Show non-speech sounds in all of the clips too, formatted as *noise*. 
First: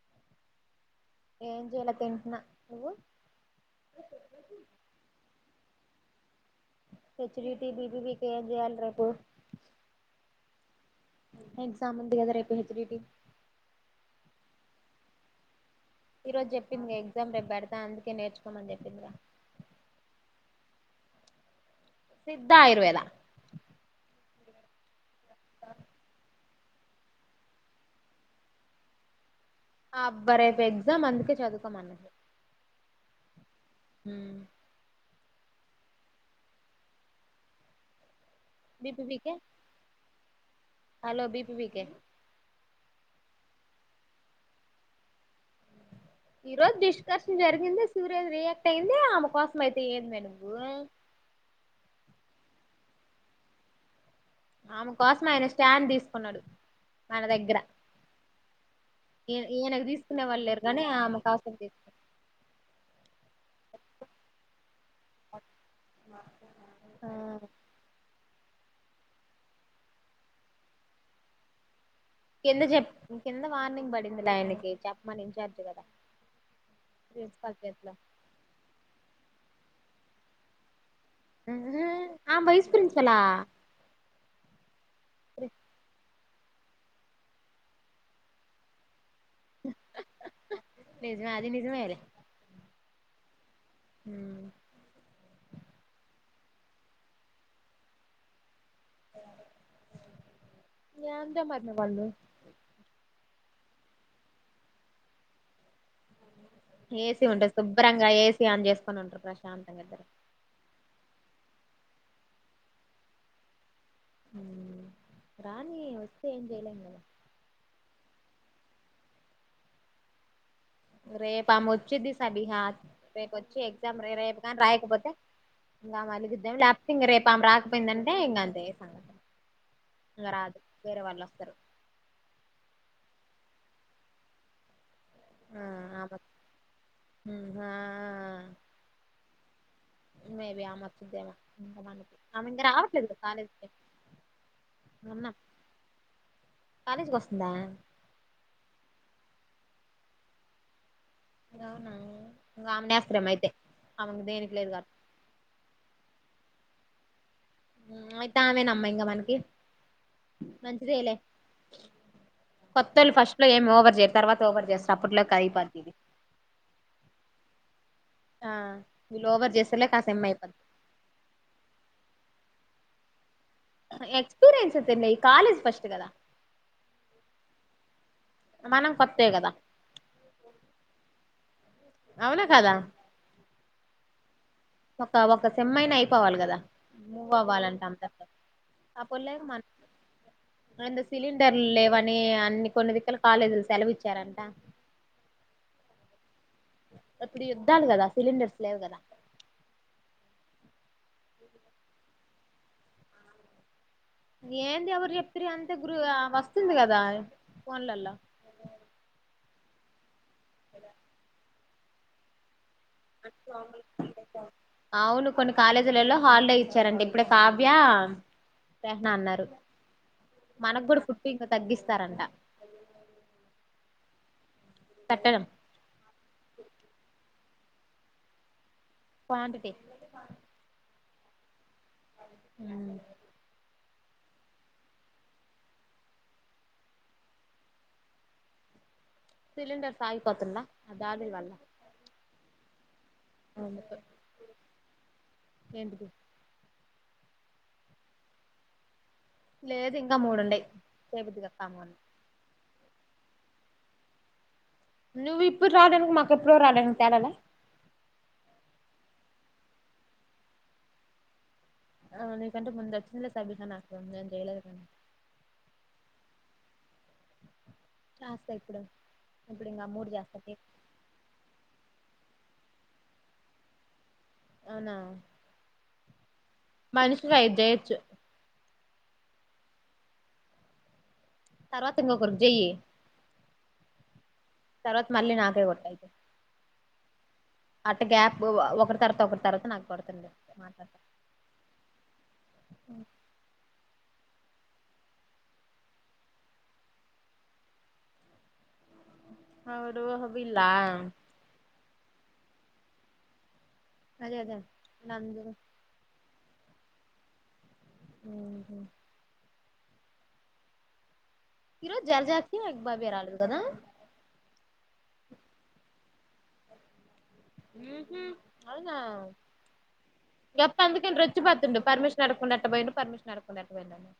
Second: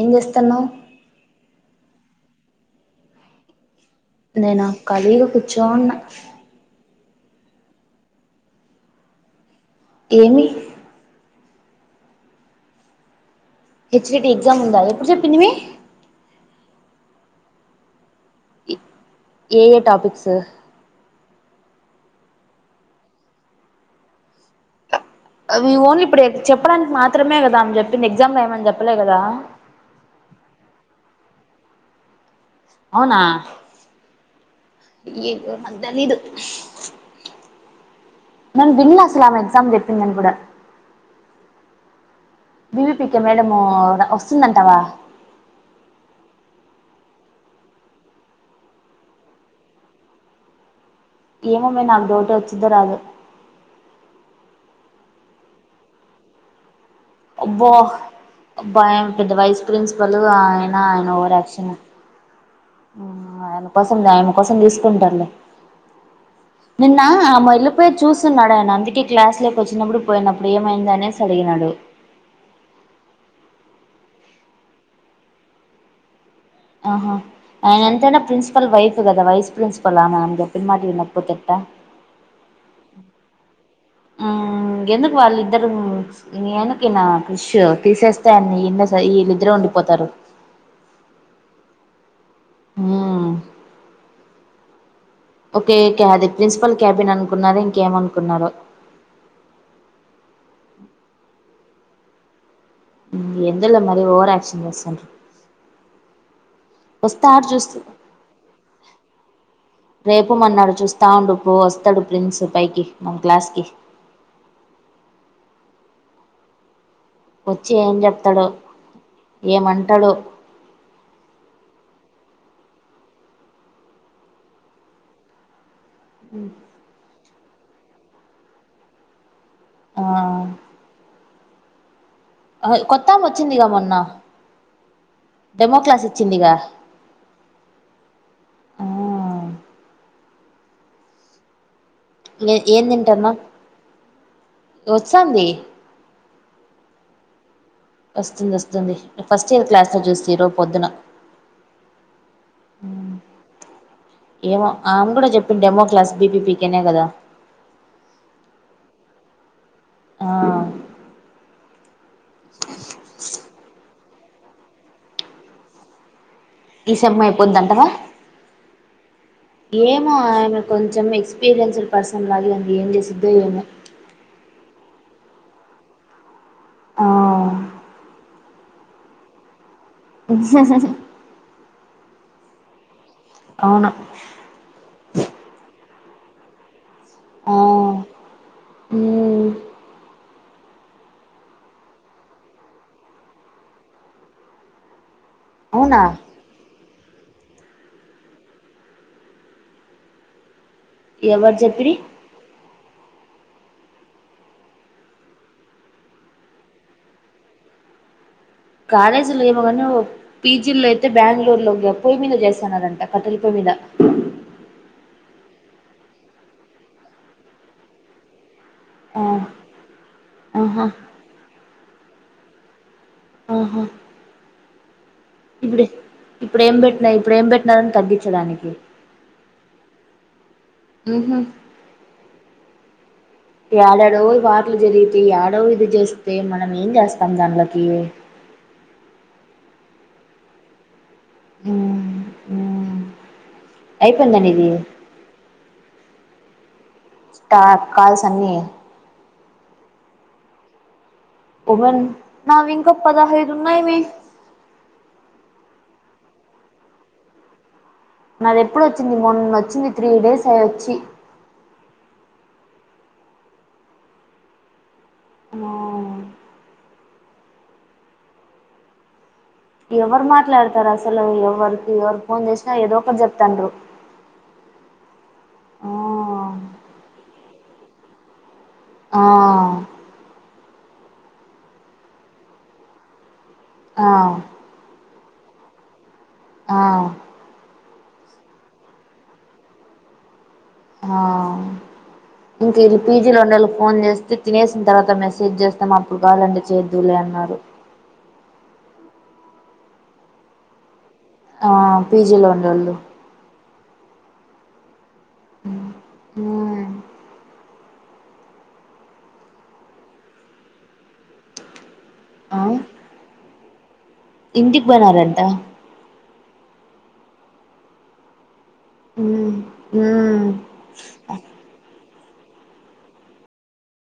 ఏం జేస్తన్నావ్ ఏం జేయలే తింటున్నా నువ్వు నేనా ఖాళీగా కూర్చో ఉన్న హెచ్ డి టివి *unintelligible* రేపు ఏమి ఎగ్జామ్ ఉంది గదా రేపు H D T H D T exam ఉందా ఎప్పుడు చెప్పింది మీ ఈ రోజు చెప్పిందిగా ఎగ్జామ్ రేపు పెడతా అందుకే నేర్చుకోమని చెప్పిందిగా ఏయే టాపిక్స్ సిద్ధ ఆయుర్వేద అవి ఓన్లీ ఇప్పుడే చెప్పడానికి మాత్రమే కదా ఆమె చెప్పింది ఎగ్జామ్ రాయమని చెప్పలే కదా ఆ అబ్బా రేపు ఎగ్జామ్ అందుకే చదువుకోమన్న అవునా మ్ ఏందో మాకు తెలీదు మాకు తెలీల అస్ల బీపీబీకే ఆమె ఎగ్జామ్ చెప్పిందని కూడా hello B P P K B P P K madam ఆ వస్తుందంటావా ఈ రోజు డిష్కర్షన్ జరిగింది సూర్య రియాక్ట్ అయింది ఆమె కోసం అయితే ఏంది మే నువ్వు ఏమో మే నాకు డౌటే వచ్చిదో రాదో ఆమె కోసమే ఆయన స్టాండ్ తీసుకున్నాడు మన దగ్గర అబ్బా అబ్బా ఆమె పెద్ద వైస్ ఈయనకు ప్రిన్సిపల్ తీసుకునే వాళ్ళు లేరు ఆయన కానీ ఆయన ఆమె ఓవర్ కోసం యాక్షను తీసుకున్నాడు మ్ ఆమే కోసం ఆయమ్మ కోసం తీసుకుంటారులే నిన్న ఆ ఆమే ఎల్లిపోయేది చూసి సున్నాడాయన అందుకే క్లాస్ లేకి వచ్చినప్పుడు పోయినప్పుడు ఏమైంది అనేసి అడిగినాడు కింద చెప్ప కింద వార్నింగ్ పడిందిలే ఆయనకి చెప్పమని ఇన్ఛార్జ్ కదా ఆహా ప్రిన్సిపాల్ ఆమె చేతిలో ఎంతైనా ప్రిసిపల్ వైఫ్ కదా వైస్ ప్రిన్సిపల్ ఆమ ఆమె చెప్పిన మాట ఇన ఆమె వైస్ ప్రిన్సిపల్ హా మ్ ఎందుకు వాళ్ళు ఇద్దరు *unintelligible* తీసేస్తా అని ఇండ ఈళ్ళిద్దరూ ఉండిపోతారు నిజమే అది నిజమేలే మ్ మ్ ఓకే క్యాబిన్ ప్రిన్సిపల్ క్యాబిన్ అనుకున్నాదో ఇంకేమనుకున్నారో ఎందో మరిన వాళ్ళు ఎందోలే మరి ఓవర్ యాక్షన్ చేస్తాడ్రు ఏసీ వస్తాడు ఉంటది చూస్తి శుభ్రంగా ఏసీ ఆన్ చేసుకొని ఉంటారు ప్రశాంతంగా ఇద్దరు రేపు మోన్నాడు చూస్తా ఉండుపో వస్త తరుడు ప్రిన్స్ పైకి మమ్ క్లాస్ కి రానీ వస్తే ఏం చేయలేం కదా వచ్చి ఏం చెప్తాడో ఏమంటాడో రేపు ఆమే వచ్చిద్ది సబిహా రేపు వచ్చి ఎగ్జామ్ రే రేపు కాని రాయకపోతే ఇంకా ఆమె అలిగిద్దెమో లేకపోతే ఇంక రేపు ఆమె రాకపోయిందంటే ఇంకా అంతే సంగతి ఇంకా రాదు వేరే వాళ్ళు వస్తారు ఆ కొత్తాం ఆమె వచ్చింది గా మొన్న ఆ డెమో క్లాస్ ఆమకు ఇచ్చిందిగా మ్ హా ఆ మే బి ఆమె వచ్చిదేమో మ్ ఏం తింటరుమా దో మొన్న వచ్చాంది కాలేజ్కి వస్తుందా వస్తుంది వస్తుంది ఫస్ట్ టైమ్ క్లాస్ లో చూస్తి ఈరోజు పొద్దున అవునా ఇంక ఆమెనే ఎస్టారేమో అయితే ఆమె దేనికి లేదు కాదు ఈయనే కదా అయితే ఆమెనమ్మా ఇంకా మనకి ఆ మంచిదేలే ఇపట్లో ఏమి ఓవర్ చేయరు తర్వాత ఓవర్ చేస్తరూ అప్పట్లో కిపోతాదిది ఈ సెమ్ అయిపోద్ధంటావ ఆ వీళ్ళు ఓవర్ చేసేలోకి ఆ ఏమో సెమ్ అయిపోద్ది ఆయన కొంచెం ఎక్స్పీరియయన్స్డ్ పర్సన్ లాగ ఏం చేసి ఎక్స్పీరియన్స్ వదిలే కాలేజ్ ఫస్ట్ కదా ఆ మనం కొత్తే కదా అవునా కదా అవును అవ్వాలి కదా మూవ్ ఆ అవ్వాలింటాం తప్పత ఆ పల్లే మ్మ్ మన సిలిండర్లు లేవని అన్ని కొన్ని దిక్కలు కాలేజీలు సెలవు ఇచ్చారంట అవునా ఇప్పుడు యుద్దాలు కదా సలిండర్స్ లేవు కదా ఎవరు చెప్పిరి ఏంది ఎవరు చెప్తురు అంతే గురు వస్తుంది కదా ఫోన్లలో కాలేజీ లో ఏమోగానీ పీజీలో అయితే బెంగళూరు లో పోయి మీద చేస్తానరంట కట్టలిపోయి మీద అవును కొన్ని కాలేజీలలో హాలిడే ఇచ్చారండి ఇప్పుడు కావ్య *unintelligible* ఆ అన్నారు ఆహా మనకు కూడా ఫుడ్ ఇంకా తగ్గి రంట ఆహా పట్టడం ఇప్పుడే ఇప్పుడు ఏం పెట్టినా ఇప్పుడు ఏం పెట్టినారని తగ్గించడానికి క్వాంటిటీ ఉహు హ ఏడాడో వార్లు జరిగితే ఏడో ఇది చేస్తే మనం ఏం చేస్తాం దాన్ లకి సిలిండర్సు ఆగిపోతున్డ్ల అది ఉమ్ *unintelligible* ఉమ్ అయిపోయిందా నీది ఏంటిది స్టార్ కాల్స్ అన్నీ లేదు ఇంకా మూడుండయి చేబుద్దిగాక్కా ముని ఉమెన్ *unintelligible* పదహైదు ఉన్నయ్ మే నువ్వు ఇప్పుడు రాలడానికి మాకెప్పుడ రడానికి తేలాల నాది ఎప్పుడు వచ్చింది మొన్న వచ్చింది త్రీ డేస్ అయి వచ్చి ఆ మీకంటే ముందు వచ్చింది సబీన నాకు నేను చేయలేదు కానీ ఆ చస్త ఇప్పుడు ఇప్పుడు ఇంకా మూడు ఎవరు చేస్తాది మాట్లాడతారు అసలు ఎవరికి ఎవరు ఫోన్ చేసినా ఏదో ఒకటి చెప్తుండ్రు అవునా మనుషి కి ఐదు చేయొచ్చు ఆ తర్వాత ఇంకొకరికి జై ఆ *unintelligible* ఆ అట్ట గ్యాప్ ఒకరి తర్వాత ఒకరి తర్వాత నాకు పడుతుంది ఆ ఇంక ఇడ పిజిలో *unintelligible* ఫోన్ చేస్తే తినేసిన తర్వాత మెసేజ్ చేస్తాం అప్పుడు కావాలంటే చేదువులే అన్నారు అవురు వీళ్ల పీజిలో ఉండేఒళ్ళు అదే అదే నంది హ హు ఈ రోజు ఆ *unintelligible* రాలేదు కదా ఇంటికి పోయినారు అంట ఉహు అవునా ఉమ్, ఉమ్. ఈయప్ప అందుకని రెచ్చి పాతుండు పర్మిష్ అడక్కుండ ఎట్ట బొయిండు పర్మిషన్ అడక్కుండ ఎట్ట బొయిండని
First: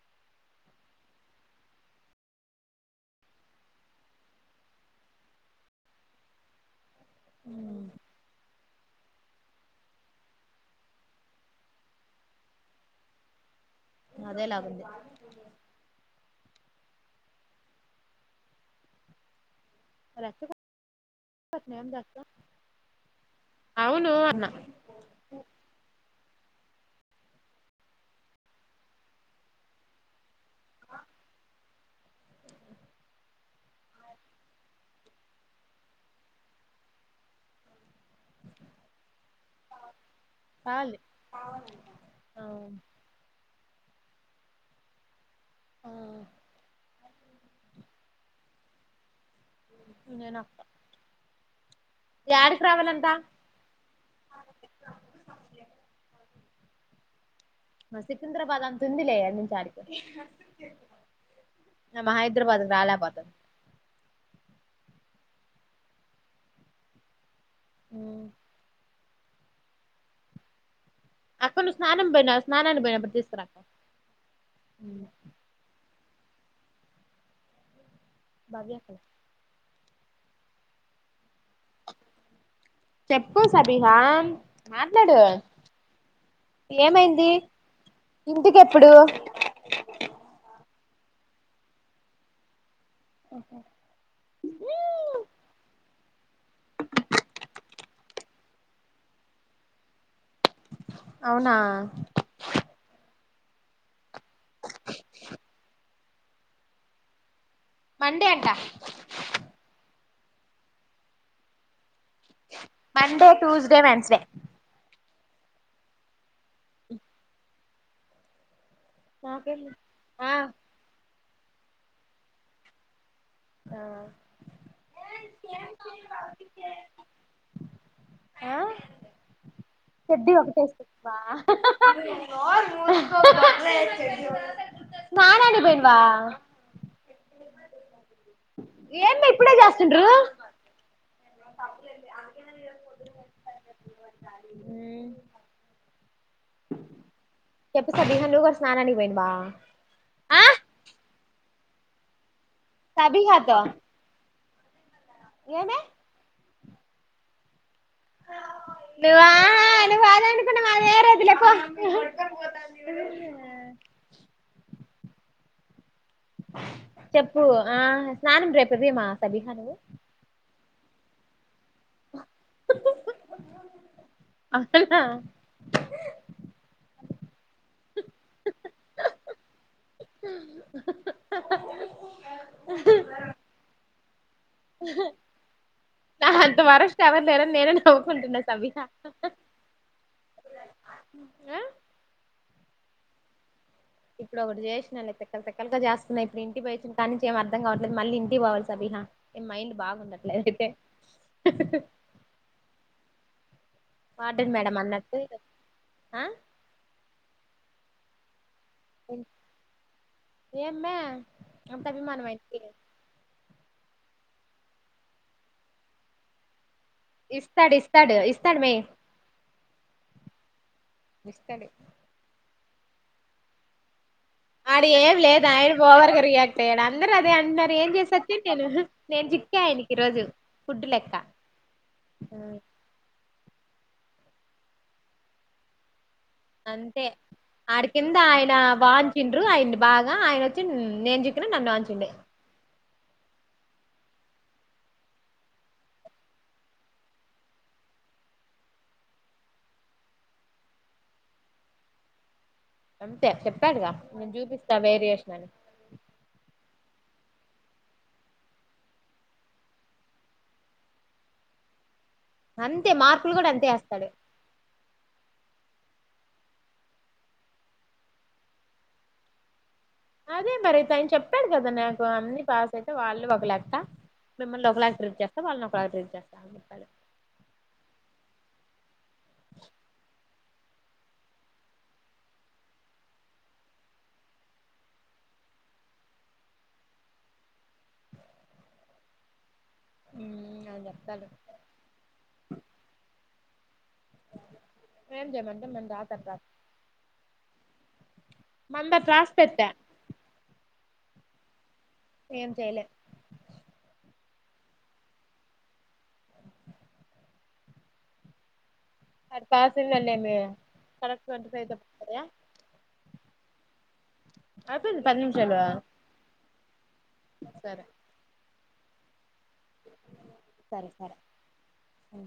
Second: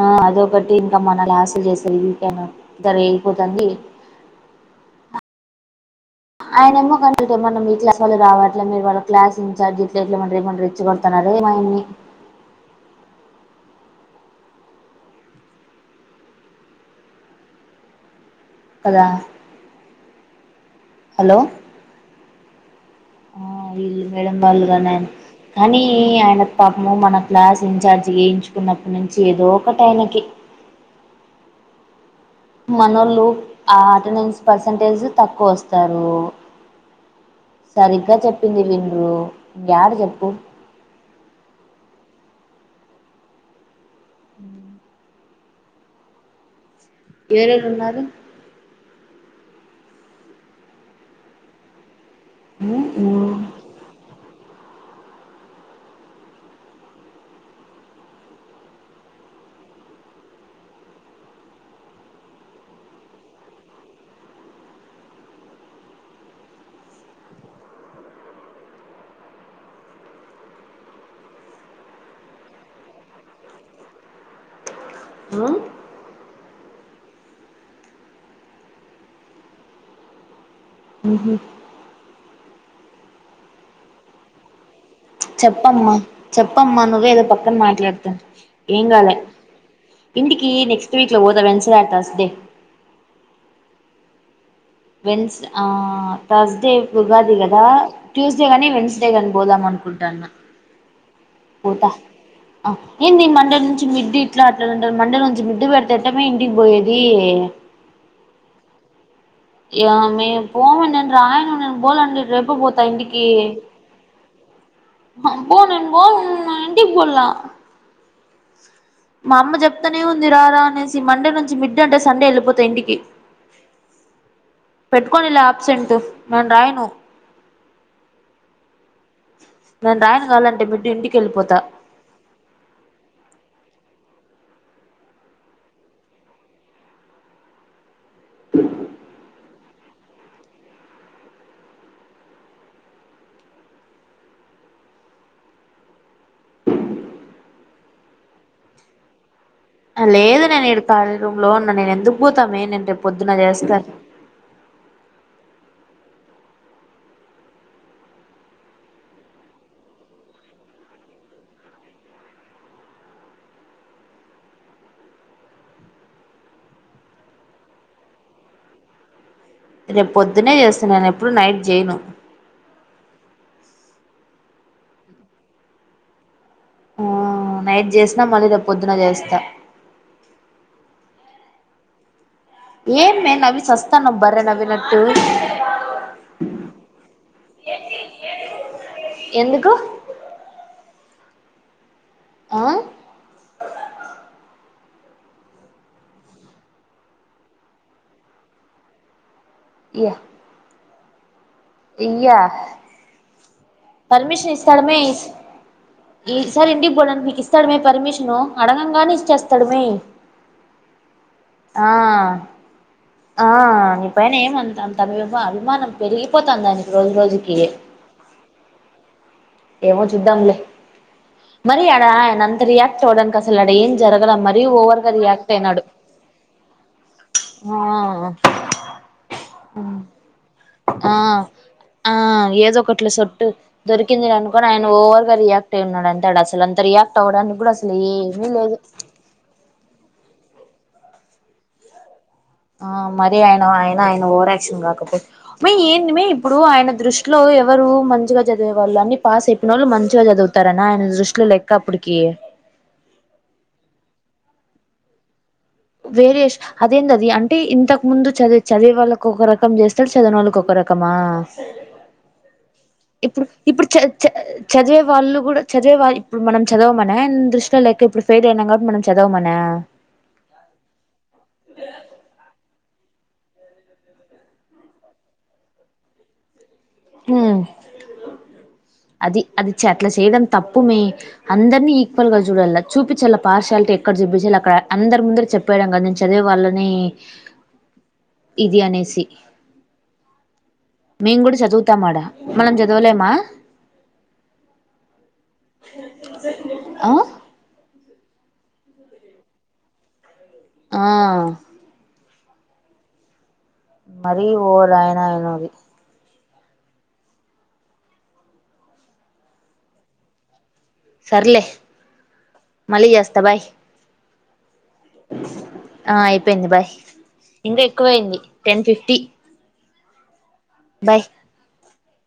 ఆ అదొకటి ఇంక మన లాస్లు చేసే ఇంకనూ దరేగి పోతాంది ఆయనేమో కంట్లటేమన మీ అని క్లాసోల్లే రావాలి అట్ల మీరు వాళ్ళ క్లాస్ ఇన్ఛార్జ్ ఇట్లెట్ల వార్నేమన రెచ్చి గొడుతున్నారే ఏమాయన్ని అదేలాగుంది అదా నేందక్క ఆ ఈల్ మేడం వాళ్ళుగానన్ కానీ ఆయన పాపము మన క్లాస్ ఇన్ఛార్జ్ గేయించుకున్నప్పుటి నుంచి ఏదో ఒకటి ఆయనకి మనోళ్ళు ఆ అటెండెన్స్ పర్సెంటేజ్ తక్కువ వస్తారు సరిగ్గా చెప్పింది విండు గ్యాడు చెప్పు కాలి ఆ ఉ ఆ ఏరురు ఉన్నారు నేనొక్క యాడికి రావాలంట సికింద్రాబాద్ అంతుందులే ఈడ్నించి ఆడికి నమ హైదరాబాద్ రాలే పాత ఉమ్ అక్క ను స్నానం బొయినా స్నానానిగి బొయినప్పుడు తీస్కొరా అక్క ఆ భవ్యక్ ఊహు చెప్పు సబీహాం చెప్పమ్మా చెప్పమ్మా నువ్వే ఏదో ఏమైంది పక్కన మాట్లాడతు ఏం ఇంటికెప్పుడు కాల ఇంటికి నెక్స్ట్ వీక్ లో పోదా వెన్స్డే ఆర్ తర్స్డే ఓహ వెన్స్ ఆ థర్స్డే ఉగాది గదా ట్యూస్డేగాని వెన్స్డే గాని బోదామ్మన్ కుంటాన అవునా ఏంది మండే నుంచి మిడ్ ఇట్లా అట్లా అంటా మండే నుంచి మిడ్డ్ ఎట్టమే ఇంటికి బొయేది మండే అంటా యామే పోవ నేను రాయను నేన్ బోలండి రేపే పోతా ఇంటికి మండే ట్యూస్డే వెన్స్డే బో నేన్ బోను నా ఇంటికి బొల్లా మా అమ్మ నాకేం చెప్తానే ఉంది ఆ రారా అనేసి మండే నుంచి మిడ్ అంటే సండే ఎళ్ళిపోతా ఇంటికి ఆ పెట్టుకోనిలా ఆబ్సెంట్ మన రాయను ఆ నేను రాయను పెద్ది ఒకటే కావాలంటే మిడ్ సుక్కా ఇంటికి వెళ్ళిపోతా స్నానానికి బొయిన్వా ఏం మే ఇప్పుడే చేస్తుండ్రు మ్మ్ చెప్పు సబీహ నువ్వు గూడ స్నానానికి బొయ్నవా ఆ లేదు నేను ఇడు కాలీరూమ్ లో ఉన్న నేను ఎందుకు పోతామే నేను రేపు పొద్దున సబీహాతో చేస్తా ఏమి అ నువ్వా నువ్వు ఆన్నెందుకున్నవు *unintelligible* పో చెప్పు ఆ స్నానం రేపువీమా సబీహ రేపు పొద్దున్న చేస్తాను నేను ఎప్పుడు నైట్ చేయను అవున ఆ నైట్ చేసినా మళ్ళీ రేపు పొద్దున చేస్తా ఏం మే నవ్వి సస్తానవు బర్ర నవ్వినట్టు నా అంత వారెస్ట్ ఎవర లేరని నేనని నవ్వుకుంటున్నా సమీరా ఎందుకు ఆ ఆ ఇప్పుడు ఒకటి చేసినా తిక్కల్ తిక్కల్గ చేస్తున్నా ఇప్పుడు ఇంటికి పోయి వచ్చిన కడినుంచి ఏమి అర్థం కావట్లేదు మళ్ళీ ఇంటికి పోవాలి సమీరా మైండ్ ఇయ్య బాగుండట్లేదైతే ఇయ్యా వార్డెన్ పర్మిషన్ మేడం ఇస్తాడమే అన్నట్టు ఆ ఈ సారి ఇంటికి పోడనికి నీకు ఇస్తాడమే పర్మిషను అడగంగానే ఇచ్చేస్తాడు మీ ఏమ్మే అంత ఆ అభిమానమా ఆయనకి ఆ నీ పని ఏమంత అభిమానం పెరిగిపోతుందిని ఇస్తాడు ఇస్తాడు ఇస్తాడు మే ఏమో చుద్ద్దంలే ఇస్తాడు మరియాడా అంతరీయాట్ అస్సలు ఆడ ఏం జరగల మరీ ఆడ ఓవర్ గా ఏం లేదు రియాక్ట్ ఆయన అయినాడు పోవర్గా రియాక్ట్ అయ్యాడు అందరూ అదే అంటున్నారు ఆ ఏం చేసొచ్చే నేను నేను చిక్కాయనికి ఈ రోజు ఫుడ్డు లెక్క ఆ ఆ ఏదో ఒకటిలా సొట్టు దొరికింది అనుకోని ఆయన ఓవర్గా రియాక్ట్ అయి ఉన్నాడుంటడి అంతే ఆడ కింద ఏమీ ఆయన లేదు వంచిండ్రూ ఆయన బాగా ఆయన నేను చిక్కిన నన్ను వంచిండు ఆ మరి ఆయన ఆయన ఆయన ఓవరాక్షన్ కాకపోతే ఏంటి మే ఇప్పుడు ఆయన దృష్టిలో ఎవరు మంచిగా చదివే వాళ్ళు అన్ని పాస్ అయిపోయిన వాళ్ళు మంచిగా చదువుతారన్న ఆయన దృష్టిలో లెక్క అప్పటికి అంతే చెప్పాడుగా నేను చూపిస్తా వేరియేషన్ అని వేరియేషన్ అదేందది అంటే ఇంతకు ముందు చది చదివి వాళ్ళకి ఒక రకం చేస్తడు చదివని వాళ్ళకి ఒక రకం అకమా అంతే మార్కులు ఇప్పుడు కూడా అంతే ఇప్పుడు వేస్తాడు చ చదివే వాళ్ళు కూడా చదివవా ఇప్పుడు మనం చదవవుమనా దృష్టిలో లేెక ఇప్పుడు ఫెయిల్ అయినా కాబటి మనం చదవమనా అదే మరి త ఆయన చెప్పాడు కదా నాకు అన్ని పాస్ వాళ్ళు ఒక లెక్క మిమ్మల్ని ఒకలా ట్రీట్ చేస్తా వాళ్ళని ఒకలా ట్రీట్ చేస్తాప్పి ఆ అది అది అట్లా చేయడం తప్పుమే అందరినీ ఈక్వల్ గా చూడాల చూపించాల పార్షయాలిటీ ఎక్కడ అడ చెప్పేసి అక్కడ అందరి ముందర చెప్పడు కద నేను చదివ వాళ్ళని ఇది అనేసి ఉమ్ ఆయన చెప్తాడు మేము కూడా చదువుతాం మనం చదవలేమా ఏం చేయమంటే మేము ఆ మందా త్రాస్ పెట్ట ఆ ఏం చేయలేం మరి ఓరుయన ఆయనది అది పాస్ కరెక్ట్ ట్వంటీ సర్లే ఫైవ్ *inaudible* మళ్ళీ చేస్తా బాయ్ అయిపోయిందా పది నిమిషాలు యింది బాయ్ ఇంకా సరే ఎక్కువయింది టెన్ ఫిఫ్టీ సరే బాయ్ అఓ